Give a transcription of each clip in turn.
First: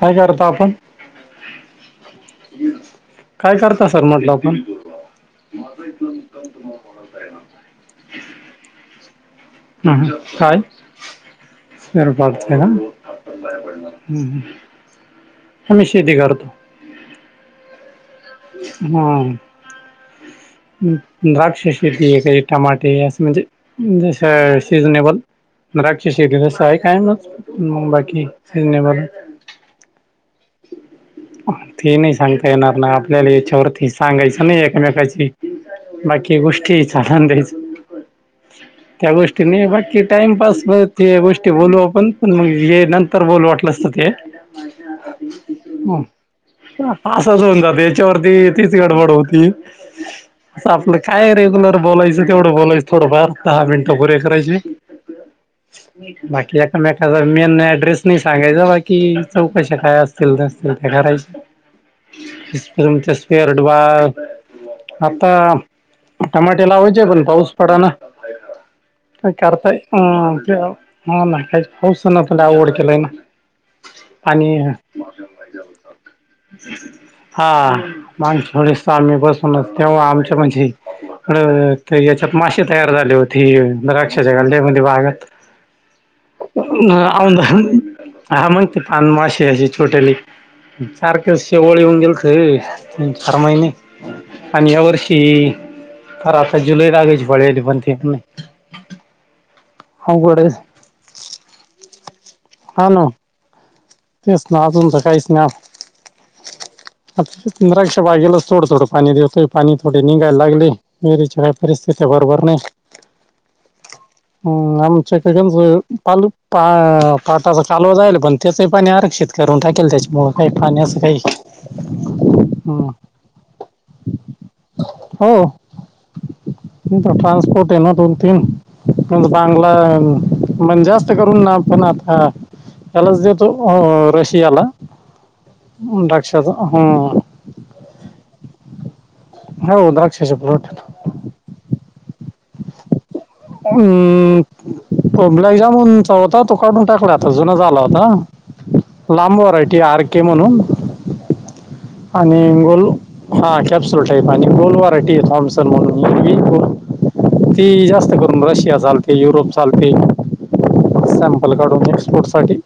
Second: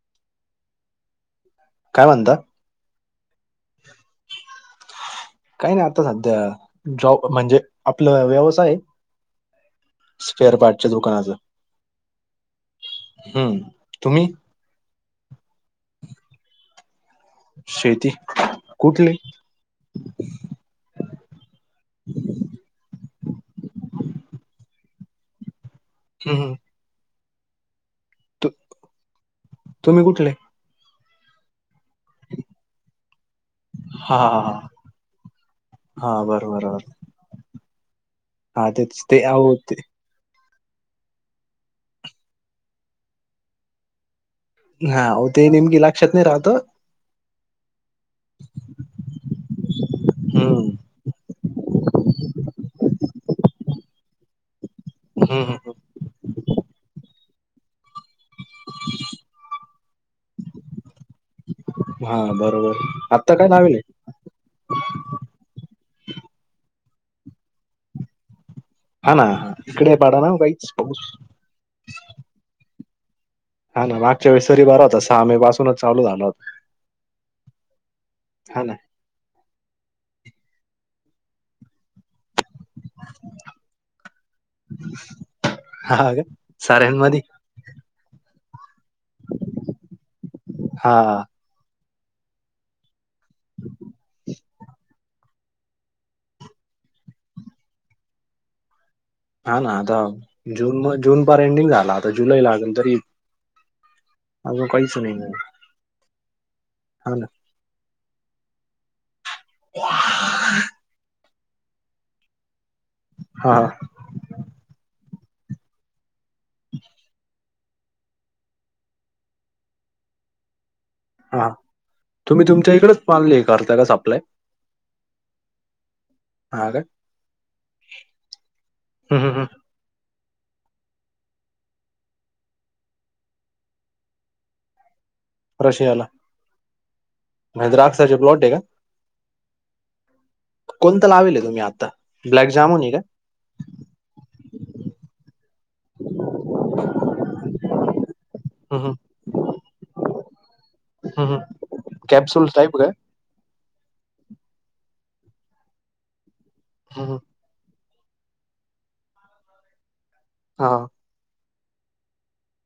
काय करतो आपण काय म्हणता? काय करता सर म्हटलं आपण काही नाही आता सध्या जॉब म्हणजे आपलं व्यवसाय हम ह स्पेअर काय पार्टच्या दुकानाचं. सर पाडते ना हं. तुम्ही? हम् हमेशाधखारतो शेती कुठले? हा द्राक्ष शेती आहे का टमाटे अस म्हणजे जस सीझनेबल राक्ष स हं, हं. तसं आहे काय बाकी क तु सजने बण तुम्ही कुठले? ती नाही सांगता येणार नाही आपल्याला ोरती हां, हां, सांगायचं नाही हां. एकमेकाची हां. बाकी बरं, बरं, गोष्टी बरं. चाल दच हां, तेच त्या ते अहो गोष्टीने ते बाकी टाइमपास ब ते गोष्टी बोलू आपण पण मग हे नंतर बोलू वाटलंसत ते ते ते निम इ लक्षात नाही राहतो असच होऊन जात याच्यावरती तीच गडबड होती असं हं. आपलं काय रेग्युलर बोलायचं तेवढं बोलायं थोडंफार दहा मिनटं पुरे करायचे हम् हम हम बाकी एकामेकाचा मीना ऍड्रेस नाही सांगायचा बाकी चौकशी काय अस असलतीलल तर हां, बरोबर. आत्ता काय करायचे [unintelligible] लावेल बा आहे? आता टमाटे लावाचे पण पाऊस पडा ना. हां ना. का हा. करताय इकडे पडा ना काहीच पाऊस. नाही, काही पाऊस ना त आवड केलाय ना. हा ना मागच्या वेळेस आणि सरी बारा होता. सहा मे पासूनच चालू झालं होता. हा माग हां ना. थोडीस आम्ही बसून तेव्हा आमच्या म्हणजे मासे तयार झाले होती. द्रक्षाच्या गल्यामध्ये भागात. हां का? साऱ्यांमध्ये? ह मग त प टोटली हां. सारखे शेवळी होऊन गेलत. फर्माहि नाही. आणि या वर्षी तर आता जुलै लागायची पळली पण ते नाही. हा ना, आता अवघड आहे जून म जून प एंडिंग झाला आता जुलै लागेल हा तरी ना तेच ना अजून तर काहीच नाही हा आता ना बसून राहायचं. बागेलंच तोडतोड पाणी देतोय पाणी थोडी निघायला लागले. विहिरीचच्या काही परिस्थिती बरोबर नाही. हा ह आमच्याकडेच गंज पालू पा पा त कालव जायल. पण त्याचही पाणी आरक्षित करून टाकेल. त्याच्यामुळेळ काही पाणी असं काही हा तुम्ही तुमच्या हम्म इकडेच पानल ये करताय का सप्लाय? हो. हा काय ट्रानसपोर्ट न दोन, तीन. हम्म, हम्म, हम्म. बांगला मण जास्त करून ना पण आता यालाच देतो रशियाला. रशियाला द्राक्षाचा हम्. म्हणजे द्राक्षरचे प्लॉट आहे का? हो द्राक्षाचे प्लॉट कोणता लावेल तुम्ही आता? ब्लॅक जामुून आहे का? म. तो ब्लाक जाामुन चा होता तो काढून टाकला. आता जुना झाला होता. का लांबरायटी आर के म्हणून. कॅप्सूल टाईप काय आणिंगोल हा कॅप्सल टाईप. आणि गोलवारयटी थॉम्सन म्हणून हिरवे. ह ह. जास्त करून रशिया चालते, युरोप चालते. हा. पलकाडून एक्सपोर्ट साठी.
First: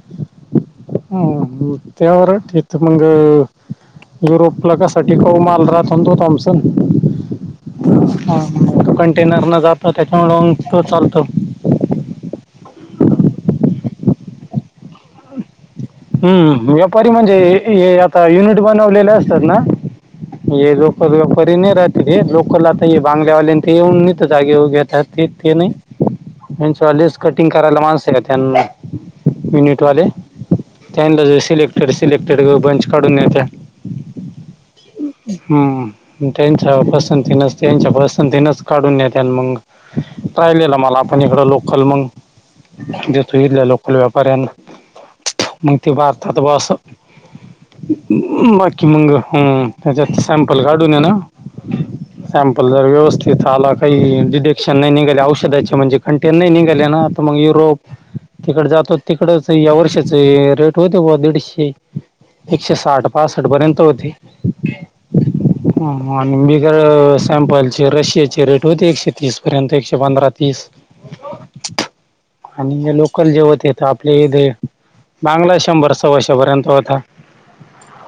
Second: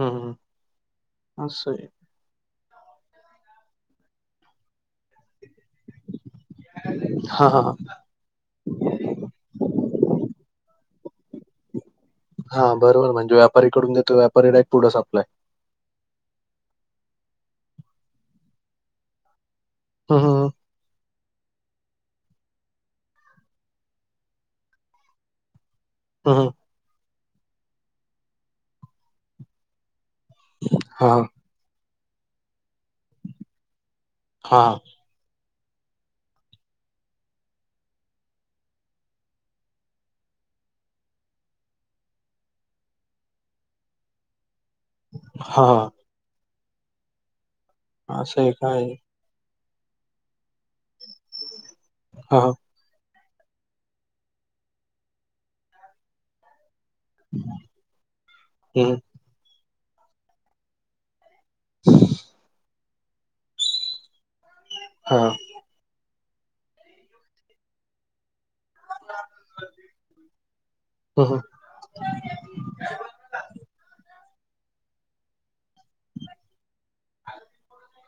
हम्म, हम्म. असं ह आहे त्यावरथ मंग युरोपला कसा टिकाऊ मल चल तू थॉमसन. हा हा हा हा तो कंटेनर न जात त्याच्यामुळे मंग तो चालतो. हा बर. व्यापारीकडून घेतो. व्यापारीला एक पुढं सप्लाय. हम्म व्यापारी म्हणजे आता युनिट बनवलेले असतात ना. हा हा. परी नाही राहतील हे. लोकला आता हे, बांगल्या आल्या आणि ते येऊन नाही तर जागेऊ घेेतात ते ते नाही. यांच्या वालेच कटिंग करायला माणस येत्यांना युनिटवाले. हा त्या सिलेक्टेड सिलेक्टेड बंच काढून नेत्या. हा हम्म. त्यांच्या पसंतीनच त्यांच्या पसंतीनच काढून नेत मग राहिलेलं मला आपण इकडं लोकल मग देतो. इधल्या लोकल व्यापाऱ्यांना. मग हा, ते भारतात बस असं आहे काय बाकी मंग ह त्याच्यात सॅम्पल काढून ये ना. हा हा सॅमपल जर व्यवस्थित. तिथं आला काही डडेक्शन नाही निघाले औषधाचे म्हणजे कंटेन नाही निघ ना आता मग युरोप तिकड हम्म, जातो तिकडच या वर्षाच रेट होते दीडशे एकशे साठ पासष्ट पर्यंत होती. हा. आणि बगर सॅम्पलचे रशियाचे रेट होते एकशे तीस पर्यंत एकशे पंधरा तीस हम्म, आणि लोकल जेवत येत आपले बांगला शंभर सवशेपर्यंत होता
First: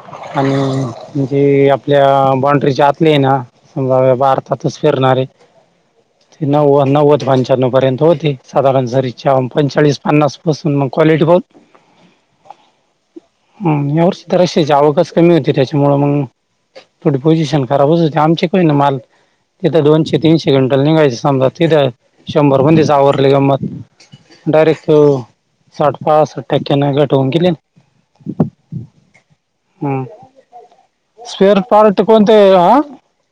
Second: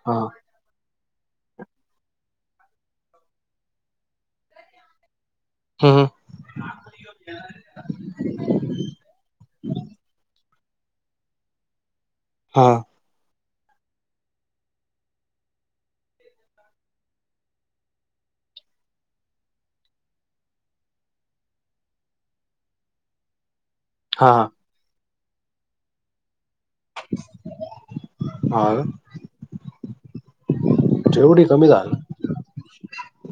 हा आणि म्हणजे आपल्या बॉड्री जातली आहे ना सजाव्या भारतातच फिरणारे हम्म हम्म. ते नव्वद नव्व ते पंच्याण्णव पर्यंत होते साधारण सरीच्या पंचाळीस पन्नास पासून मग क्वालीटी बहत हा. हम्म म्युटस तर असे जाळवताच कमी होते त्याची. त्यामुळे मग थोडी पोझिशन खराबच होते आमचे काही ना माल तिथं दोनशे तीनशे घंटाल निघायचं समजा तिथे शंभर पण तस आवरले गंम हा डयरेक्ट साठ पा टक्क्याना घट होऊन गेले हा हम्म. जेवढी स्पेर कमी झाल पार्ट कोणते हा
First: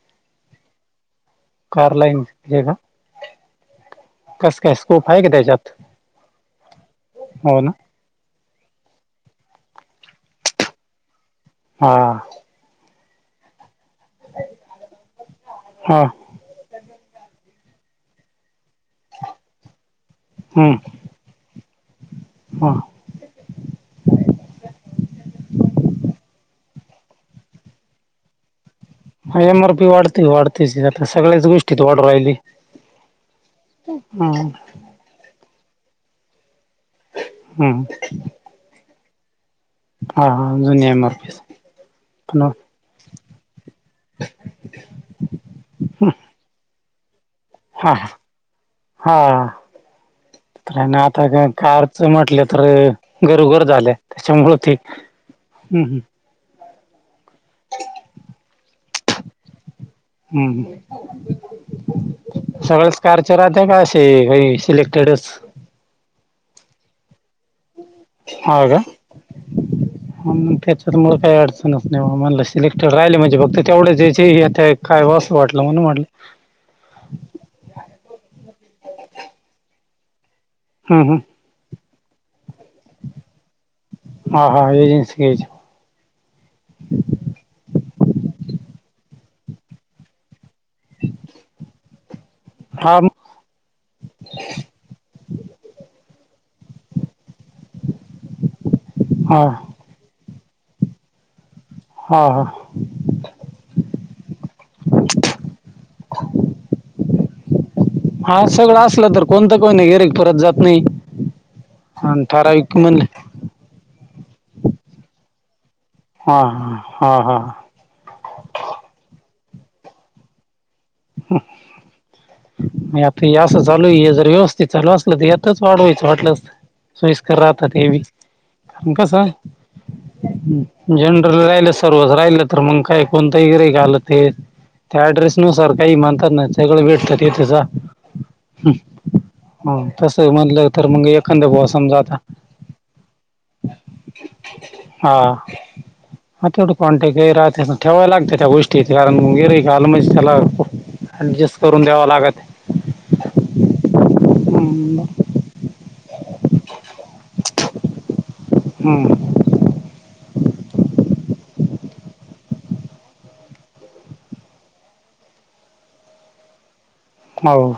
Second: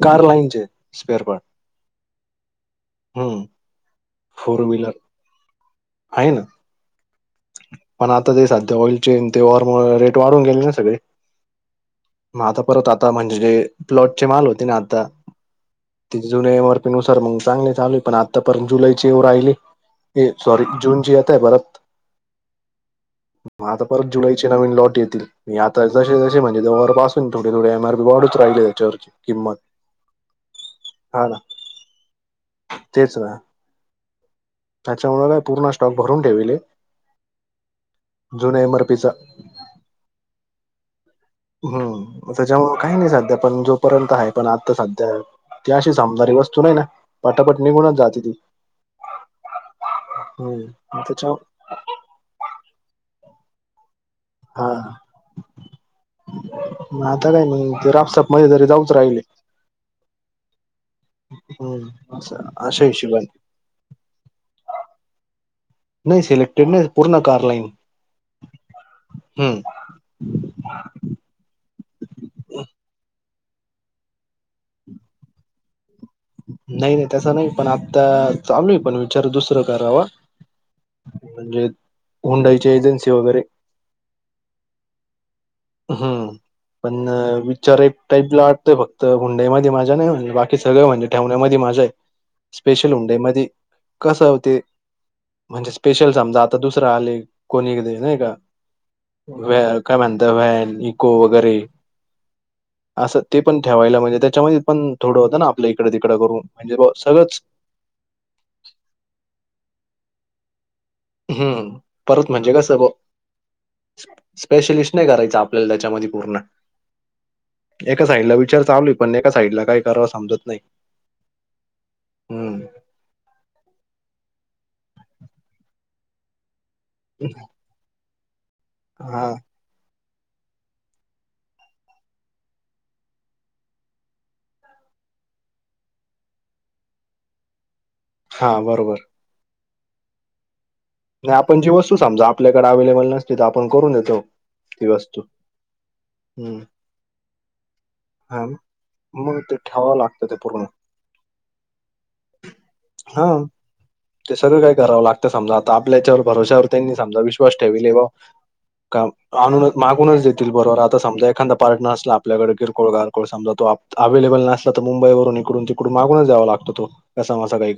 कार लाईनचे स्पेअर पार्ट का लाईने हम्म फोर व्हीलर स्कोप आहे का त्याच्यात आहे ना. हो ना पण आता ते साध्ये ऑइल चेन ते वर रेट वाढून गेले ना सगळे हा म आता परत आता म्हणजे. प्लॉट चे माल होते ना आता हा त जुने्या एमपी नुस सर मग चांगले चालू पण आता परंत जुलै एव राहिली हे सॉरी हम्म जूनचीी आत आहे भारत मग आता परत जुलैचे नवीन लॉट येतील मी आता जशे जशे हे रविवारपासून थोडी थोडी एम आर पी वाढूनच राहिली आहे. एम आर पी वाढते वाढतेच आता हा ना सगळ्याच गोष्टीत वाढ राहिली तेच ना हम्म. त्याच्यामुळे काय पूर्ण स्टॉक भरून ठेले हम्म. जुन एम आर पी चा. हा हा जुन मार पी. हम्म पण त्याच्यामु काही नाही साध्या पण जोपर्यंत आहे पण आत्ता साध्या ती अशी समदारी वस्तू नाही ना पाटापटणी हा गुणच जाते ती हा हम्म. तर मग आता त्याच्या कारच म्हटलं तर घरोघर झालं त्याच्यामु हा ते हम्म हम्म. आता काही नाही ते रापसाप मध्ये तरी जाऊच राहिले. हम्म. हम्म अस अशा सगळच हिशोबाने कारच राहत का असे काही सिलेक्टेडच नाही सिलेक्टेड नाही पूर्ण कार लाईन ह का. हम्म मग त्याच्यातमुळ काही अडचणच नाही म्हण सिलेक्टेड राहिले म्हणजे बघ तर तेवढ्याच यय काय असं वाटलं म्हण म्हटलं नाही नाही तस नाही पण आता चालू आहे पण विचार दुसरं करावा हम्म हम्म म्हणजे हुंडाईची एजन्सी वगैरे ह हा हे ये जे ये हम्म पण विचार एक टाईपला वाटतय फक्त हुंडई मध्ये माझ्या नाही बाकी की सगळं म्हणजे ठेवण्यामध्ये माझा आहे. स्पेशल हा हुंडई मध्ये कसं होते म्हणजे स्पेशल समजा आता दुसरं आले कोणी नाही का हा व काय म्हणत व्हॅन इको वगैरे हा हा. असं ते पण ठेवायला म्हणजे त्याच्यामध्ये पण थोडं होतं ना आपल्या इकडें तिकडं करून म्हणजे सगळंच हा सगळं असलं तर कोणतं कोणी नाही गिर परत जात नाही. हम्म आणि परत म्हणजे कस ठराविक म्हणले स्पेशलिस्ट नाही करायच आपल्याला चा मध्ये पूर्ण हा हा हा हा एका साईडला विचार चालू ये पण साईड ला काय करावं समजत नाही. हम्म आता यां चालू ये जरी व्यवस्थित चालू असलं तर याताच वाढवायचं वाटलं असतं सोईस्कर राहतात हे बी काम कस... हा जनरल राहिलं सर्वच राहिलं तर मग काय कोणतं इरे का आलं ते... त्या ऍड्रेस नुसार काही म्हणतात ना सगळं भेटतात येथे जा... हा बरोबर... हा तस आहे म्हणलं... तर मग नाही एखादा आपण बुवा जी वस्तू आता समजा आपल्याकडे अवैलेबल नसती तर आपण करून देतो... ती हा... वस्तू आ हम्म थोड कॉन्टॅक्ट काई रा्री ठेवायला लागतात हा त्या गोष्टी कारण मग ते मुंगिरी काल ठेवावं लागतं ते मजला... पूर्ण ॲडजस्ट करून द्यावं लागताय... हा आपल्याच्यावर भरोश्यावर त्यांनी समजा विश्वास ठेविले बा... का हम्म. आणूनच मागूनच देतील बरोबर आता समजा एखादा... पार्टनर असला आपल्याकडे किरकोळ गारकोळ समजावतो अवेलेबलसला तर मुंबईवरून इडून तिकडून मागूनच द्याव लागतो... होतो.. हो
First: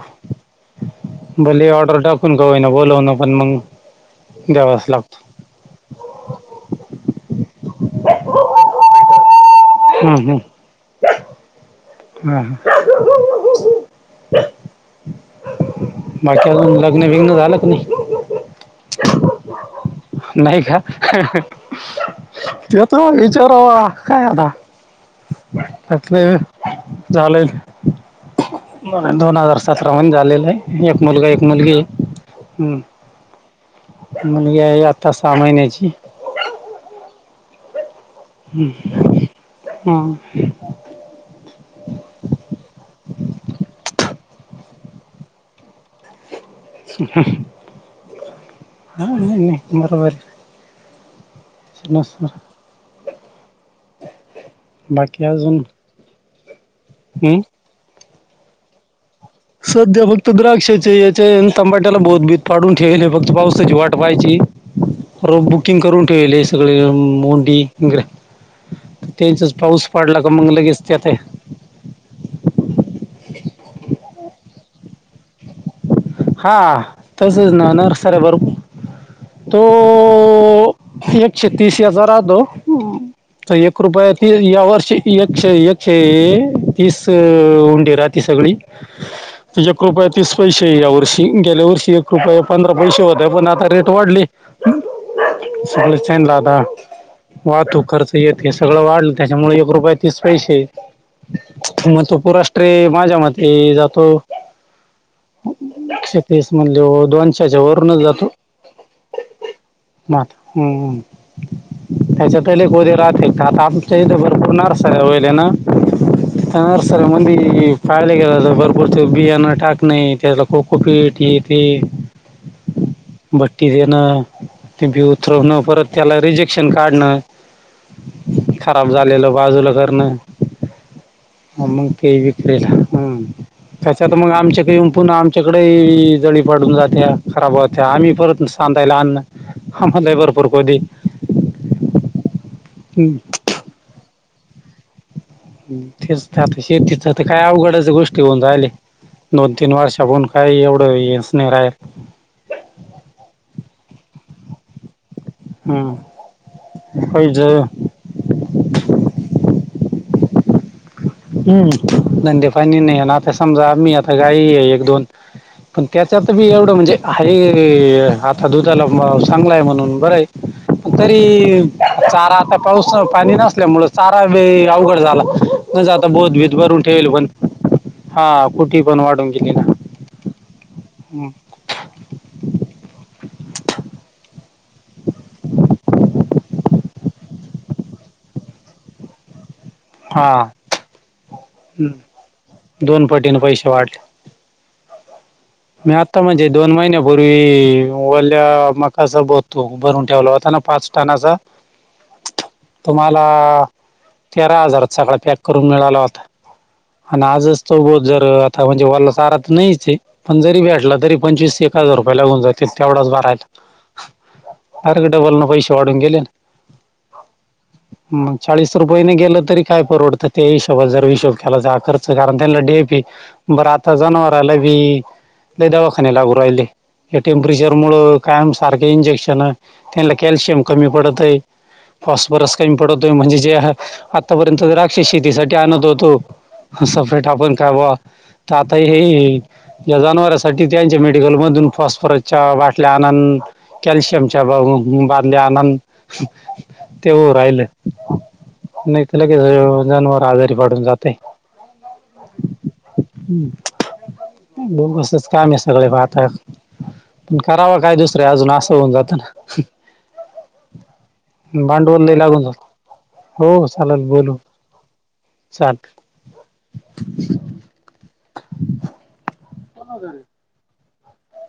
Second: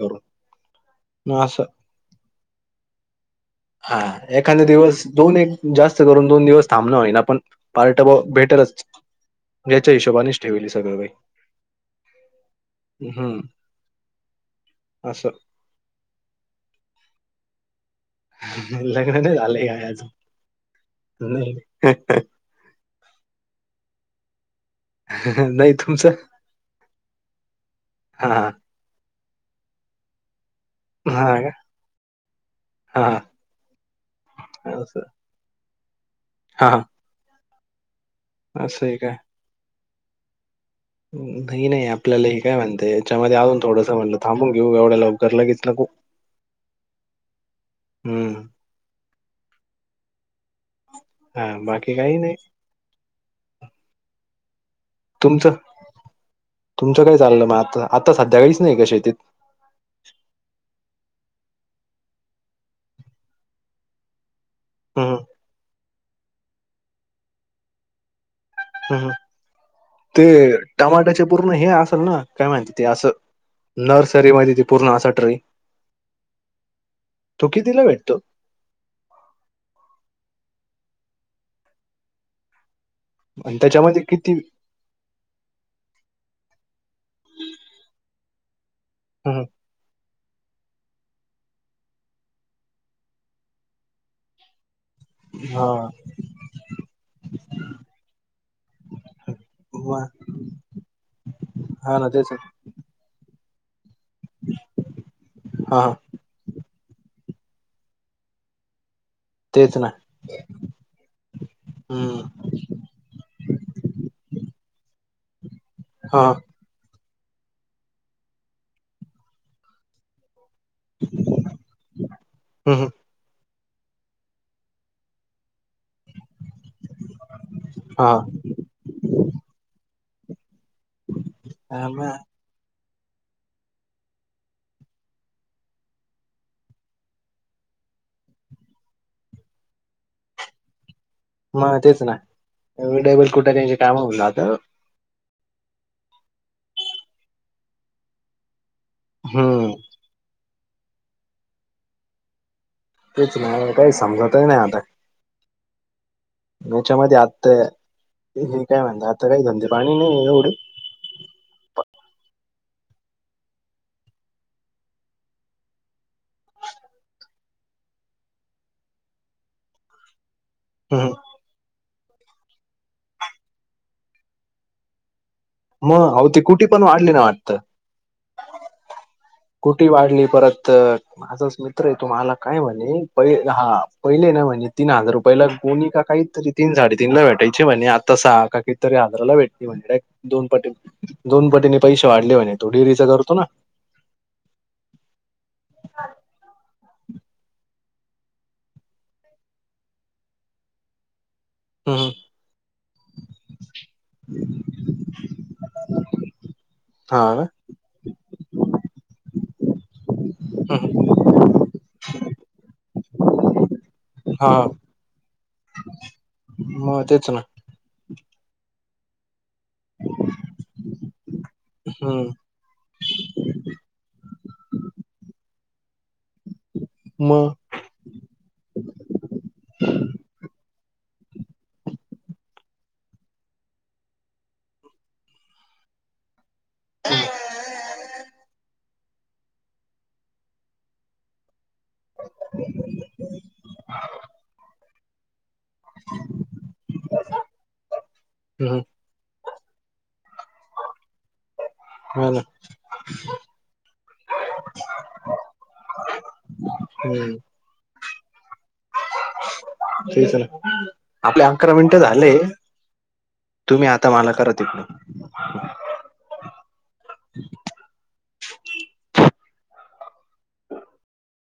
असं भलेही ऑर्डर टाकून का होईना.. बोलवणं पण मग हा एखाद्या द्यावाच दिवस लागतो दोन एक जास्त करून दोन दिवस थां... होईना पण पपार्ट भेटेलच याच्या हिशोबानेच ठेवली सगळं काही... ह हा... अस.. बाकी अजून लग्न बिघन झालं क नाही... लग्ने नाय झालय अजून... नाही का नाही ते तर विचारावा काय आता... नाही तुमचं.... झालेल... हा दोन हजार सतरा म झालेलाय आहे एक हा मुलगा एक का मुलगी आहे... हा मुलगी असं आता सहा महिन्याची... हा हा.. हम्म हा नाही नाही आपल्याला हे काय म्हणत याच्यामध्ये आऊन थोडंस म्हणल थांबून घेऊ एवढ्या लवकर लगेच नको.. ह हम्म. नाही बरोबर... हा आहे. बाकी काही नसतं. नाही... बाकीक तुमचं आजून... तुमचं काय चालं म आता आता सध्या काहीच नाही का शेतीत... सध्या फक्त द्राक्षाचे... ते तंबाट्याला बोधबीत पाडून ठेवल हे फक्त पाऊसाची वाट पाहायची हं, र बुकिंग करून.. वलेसग म मोडी इर हम् ह ते लगेच त्यात आहे. टमाट्याचे पूर्ण हे असेल ना काय माहिती ते असं... नर्सरीमध्ये त ती पूर्ण असा ट्रे... हा तो तसच ना कितीला नर्सर भेटतो? आहे बरोर तो... एकशे तीस हेचा राहतो... तर आणि एक त्याच्यामध्ये रुपया ती किती या वर्ष एकशे एकशे तीस उंडी रा... ती सगळी हं, तुझ्या कृपया तीस पैसे यावर... वर्षी गेल्या वर्षी एक रुपये पंधरा पैसे होते पण आता रेट वाढली... हां. सगलेन राता.. वाहतूक खर्च येत हे सगळं वाढलं त्याच्यामुळे एक रुपये मग तीस पैसे... हां म ना तेच पुरा ट्रे माझा मते... ते जातो हां, म्हणल हां. दोनशे पीस म्हंटल्यावर त्याच्यावरूनच जातो.. तेच ना. हं, त्याच्या तलेक उदे राहतील का आता आमच्या इथे भरपूरणारसा वयले ना... हा... सर मंद पाळळेले गेला बर बरते बिया ना टाक नाही. खो खो पेट येथे हं, हं. िझ ना त बथर. परत त्याला रिजेक्शन काढणं हां. खराब झालेलं बाजूला करणं. मग ते विक्रल हम कत मग आमच्या काही उ आम आच्याकडे जळी पाडून जात्या खराब होत्या आम्ही परत सांताायला अ् आम्हाला बर. उपरकध म तेच नाडबल कुठ त्यांचे काय म्हला आता. तेच तर आता शेतीच तर काय अवघडच गोष्टी होऊन राले दोन हं. तीन वर्षाप काही एवढं स्नेर आहेत. तेच नाही काही समजतही नाही आता हम्म. मच्यामध्ये आता हे काय म्हणत आता काही धंदे पाणी नाही एवढं. हम्म धंदे पाणी नाही ना आता समजा आम्ही आता गाई आहे एक दोन पण त्याच तर बी एवढं म्हणजे अ आता दुधाला चांगलाय म्हणून बरं आहे. हम्म. तरी चारा आता पाऊस पाणी नसल्यामुळ चारा ब अवघड झाला न मग जात. अह बोध ती भी कुटी भरून ठेल वाढली ना पण हा कुठी पण वाढून गेली ना कुठी वाढली परत हम्म, माझच मित्र आहे तुम्हाला काय म्हणे. प हा पहिले ना म्हणेजे तीन हजार रुपयाला गोणी का काही तरी तीन साडे तीनला भेटायचे म्हणे आ. तसा काि तरी आंध्रला भे म्हणजे हा दोन पटी दोन पटींनी हम्म, पैसे वाढले म्हज तो डेअरीचा दोन करतो पटीने ना. पैसे वाढले मी आत्ता म्हणजे दोन महिने पूर्वी वल्या मकाचा बघतो भरून ठेवला होताना पाच टाणाचा. हम् हम. तुम्हाला तेरा हजार सकाळा पॅक करून मिळाला होता. आणि हा का? आजच तो बो जर आता म्हणजे वल्ला सारा तर नाहीच. पण जरी भेटला हम्म. तरी पंचवीस ते एक हजार रुपये लागून जातील तेवढाच बारा आहेत. हा अरक डबल ना पैसे वाढून गेले. म तेच ना. चाळीस रुपयेने गेलं तरी काय परवडतं ते हिशोबा जर हिशोब केला जा खर्च हम्म कारण त्यांना डीपी बर आता जनावर आला. ल दऊखानलागूरहिले हे मग टेम्परेचर मुळ काय सारखे इंजेक्शन त्यांला कॅल्शियम कमी पडत आहे. फॉसबरस कमी पडवतो म्हणजे जे आतापर्यंत राक्षस शेतीसाठी आणत होतो. सपरेट आपण काय ब तर आता हे. या जनाववरांसाठी त्यांच्या मेडिकल मधून फॉस्फरसच्या बाटल्या आणंद कॅल्शियमच्या बादल्या तेव राहिले हम्म नाही त्या क ज काजारी पाडून जाते. हो ना. ब अससच काम आहे सगळे आता हम्म पण कराव काय दुसरे अजून अस. होन जातात ना. ते तर आपले अकरा मिनिटे भांडवल लय झालेय. लागून जात हो तुम्ही चालेल आता मला बोलू करत इकड. [inaudible] हो का?